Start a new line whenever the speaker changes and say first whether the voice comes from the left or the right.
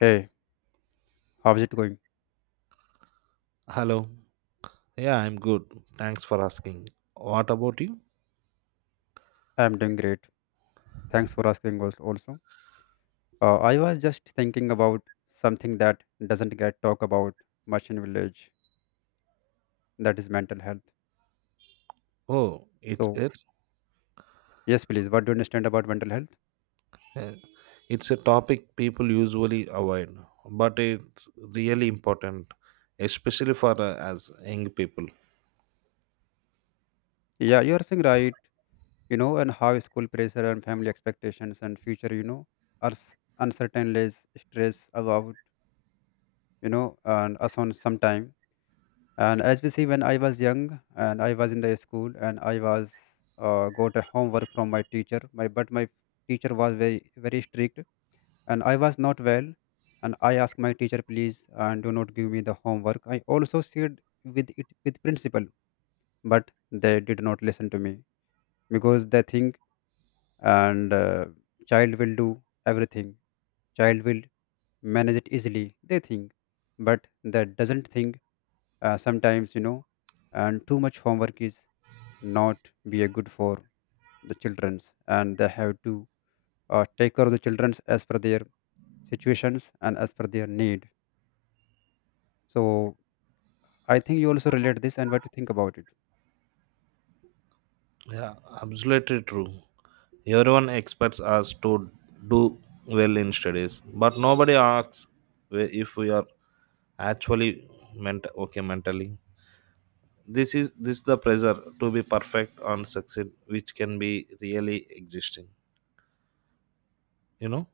left: Hey, how's it going?
right: Hello. Yeah, I'm good. Thanks for asking. What about you?
left: I'm doing great. Thanks for asking also. I was just thinking about something that doesn't get talked about much in village, that is mental health.
right: Oh,
left: So, yes, please, what do you understand about mental health?
right: uh, it's a topic people usually avoid, but it's really important, especially for as young people.
left: Yeah, you are saying right, you know, and how school pressure and family expectations and future, you know, are uncertainties, stress about, you know, and us on some time. And as we see, when I was young and I was in the school and I was got a homework from my teacher. My but my teacher was very very strict and I was not well. And I asked my teacher, please, and do not give me the homework. I also shared with it with principal, but they did not listen to me because they think and child will do everything. Child will manage it easily. They think, but that doesn't think. Sometimes you know, and too much homework is not be a good for the childrens and they have to take care of the childrens as per their situations and as per their need so I think you also relate this and what you think about it
right: Yeah, absolutely true. Everyone expects us to do well in studies, but nobody asks if we are actually meant okay mentally. This is this the pressure to be perfect on succeed, which can be really existing. You know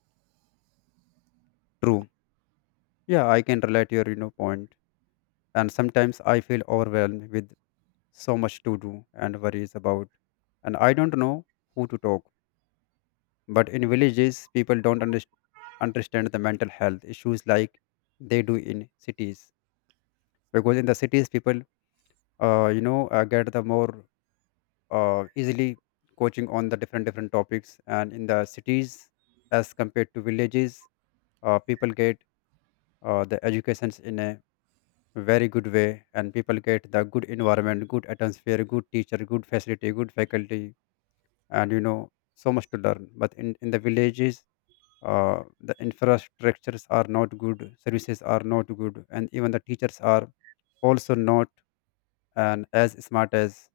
left: true. Yeah, I can relate your you know point. And sometimes I feel overwhelmed with so much to do and worries about and I don't know who to talk but in villages people don't understand the mental health issues like they do in cities because in the cities people you know get the more easily coaching on the different different topics and in the cities as compared to villages people get the educations in a very good way and people get the good environment good atmosphere good teacher good facility good faculty and you know so much to learn but in the villages the infrastructures are not good services are not good and even the teachers are also not and as smart as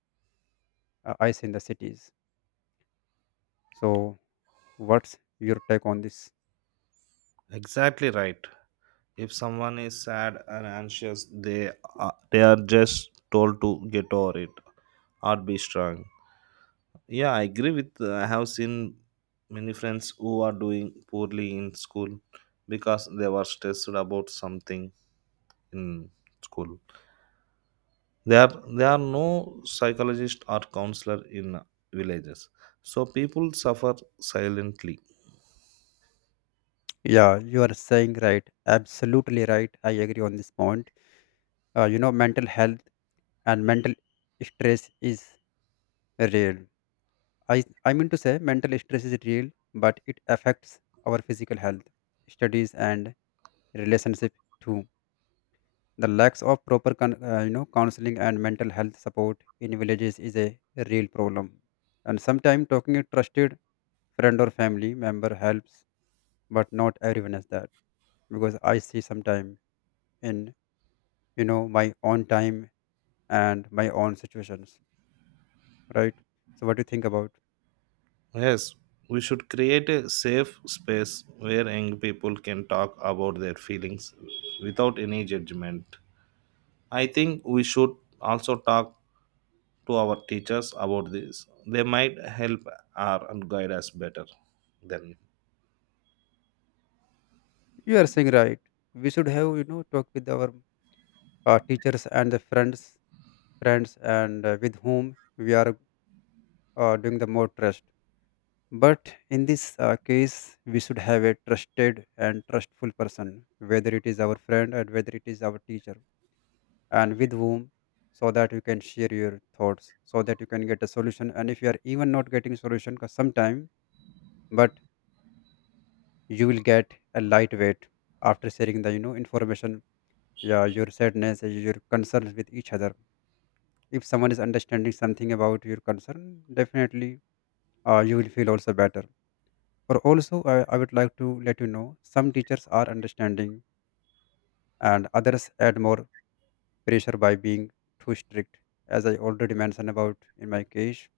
left: I see in the cities so what's your take on this?
right: exactly right. If someone is sad and anxious, they are just told to get over it or be strong. Yeah, I agree with. I have seen many friends who are doing poorly in school because they were stressed about something in school there there are no psychologist or counselor in villages, so people suffer silently.
left: Yeah, you are saying right. Absolutely right. I agree on this point. You know, mental health and mental stress is real. I mean to say, mental stress is real, but it affects our physical health, studies, and relationship too. The lack of proper, you know, counseling and mental health support in villages is a real problem. And sometimes talking to a trusted friend or family member helps but not everyone has that because I see sometime in you know my own time and my own situations, right? So what do you think about?
right: Yes, we should create a safe space where young people can talk about their feelings without any judgment. I think we should also talk to our teachers about this, they might help our and guide us better than.
left: You are saying right. We should have you know talk with our teachers and the friends and with whom we are doing the more trust. But in this case, we should have a trusted and trustful person, whether it is our friend and whether it is our teacher. And with whom so that you can share your thoughts so that you can get a solution and if you are even not getting solution because sometime but you will get a lightweight after sharing the you know information yeah your sadness your concerns with each other if someone is understanding something about your concern definitely you will feel also better or also I would like to let you know some teachers are understanding and others add more pressure by being too strict as I already mentioned about in my case.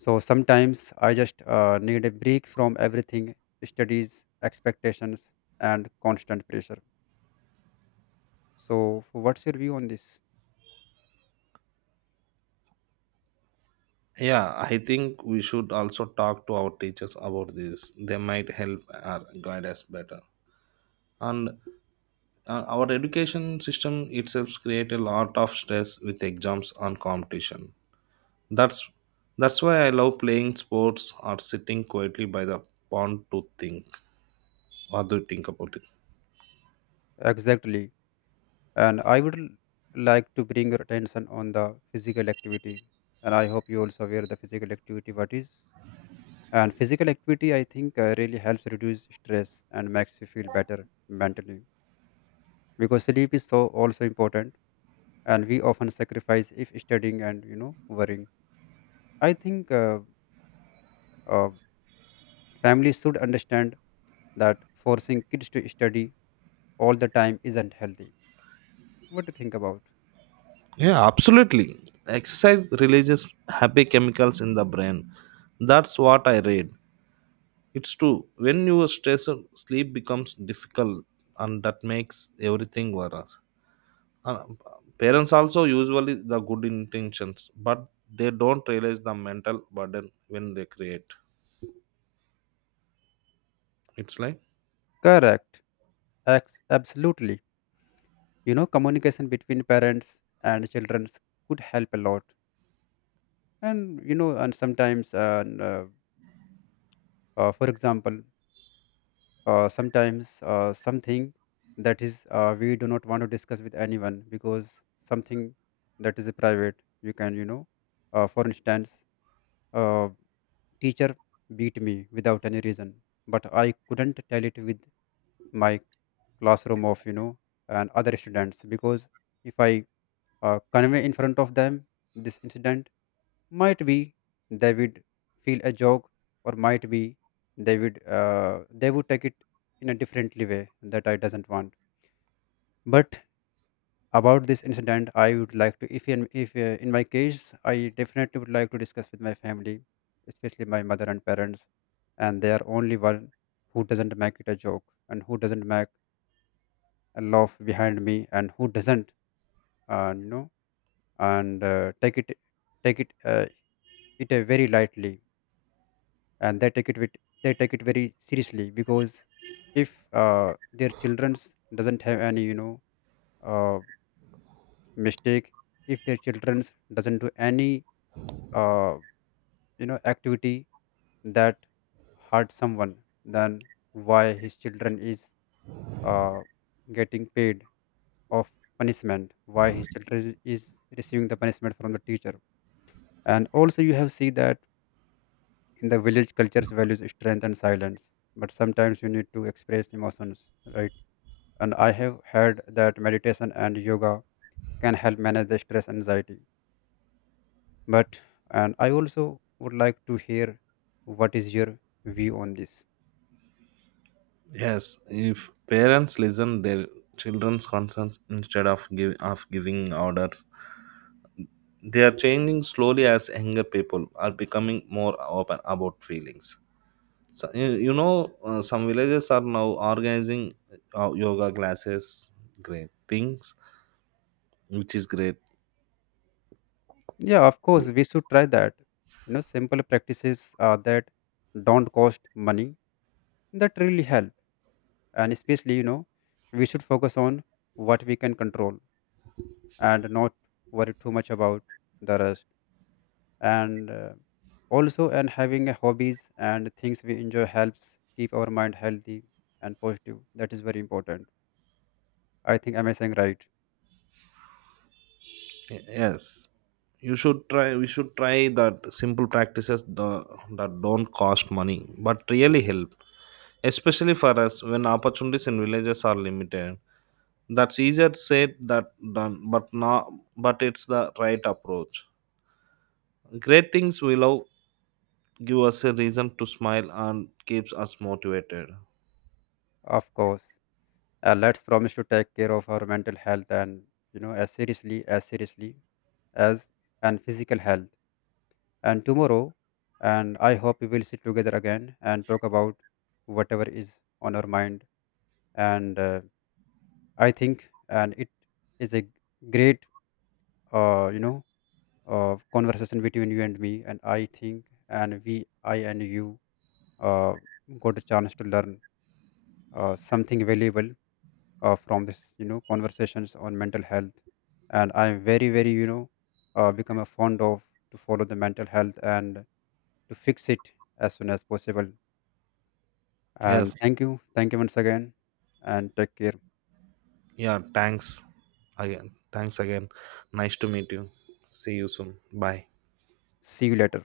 left: So sometimes I just need a break from everything studies, expectations, and constant pressure. So, what's your view on this?
right: Yeah, I think we should also talk to our teachers about this, they might help our guide us better and our education system itself create a lot of stress with exams and competition. That's that's why I love playing sports or sitting quietly by the pond to think. What do you think about it?
left: Exactly. And I would like to bring your attention on the physical activity. And I hope you also aware the physical activity what is. And physical activity, I think, really helps reduce stress and makes you feel better mentally. Because sleep is so also important, and we often sacrifice if studying and you know worrying. I think uh, families should understand that forcing kids to study all the time isn't healthy. What do you think about?
right: Yeah, absolutely. Exercise releases happy chemicals in the brain. That's what I read. It's true. When you are stressed, sleep becomes difficult, and that makes everything worse. Uh, Parents also usually the good intentions, but they don't realize the mental burden when they create. It's like
left: Correct. Absolutely. You know, communication between parents and children could help a lot. And you know, and sometimes, and for example, sometimes something that is we do not want to discuss with anyone because something that is private. You can, you know, for instance. Uh, Teacher beat me without any reason, but I couldn't tell it with my classroom of you know and other students because if I convey in front of them this incident, might be they would feel a joke or might be they would take it in a differently way that I doesn't want. But about this incident I would like to if in my case I definitely would like to discuss with my family especially my mother and parents and they are only one who doesn't make it a joke and who doesn't make a laugh behind me and who doesn't you know and take it very lightly and they take it with they take it very seriously because if uh, their children's doesn't have any you know uh, mistake if their children's doesn't do any uh, you know activity that hurt someone then why his children is uh, getting paid of punishment why his children is receiving the punishment from the teacher and also you have seen that in the village cultures values strength and silence but sometimes you need to express emotions right and I have heard that meditation and yoga can help manage the stress anxiety but and I also would like to hear what is your view on this.
right: yes, if parents listen their children's concerns instead of giving orders, they are changing slowly as younger people are becoming more open about feelings. So, you know, some villages are now organizing yoga classes, great things, which is great.
left: Yeah, of course, we should try that. You know, simple practices that don't cost money that really help. And especially, you know, we should focus on what we can control and not worry too much about the rest. And also, and having a hobbies and things we enjoy helps keep our mind healthy and positive. That is very important. I think am I saying right?
right: Yes, you should try we should try that simple practices that don't cost money but really help, especially for us when opportunities in villages are limited. That's easier said that done, but not, but it's the right approach. Great things will love, give us a reason to smile and keeps us motivated.
left: Of course. Let's promise to take care of our mental health and you know as seriously as seriously as and physical health. And tomorrow, and I hope we will sit together again and talk about whatever is on our mind. And I think, and it is a great, you know, conversation between you and me. And I think, and we, I and you, uh, got a chance to learn something valuable from this, you know, conversations on mental health. And I'm very, very, you know, become a fond of to follow the mental health and to fix it as soon as possible. And
right: Yes.
left: thank you. Thank you once again. And take care.
right: Yeah, thanks again. Thanks again. Nice to meet you. See you soon. Bye.
left: See you later.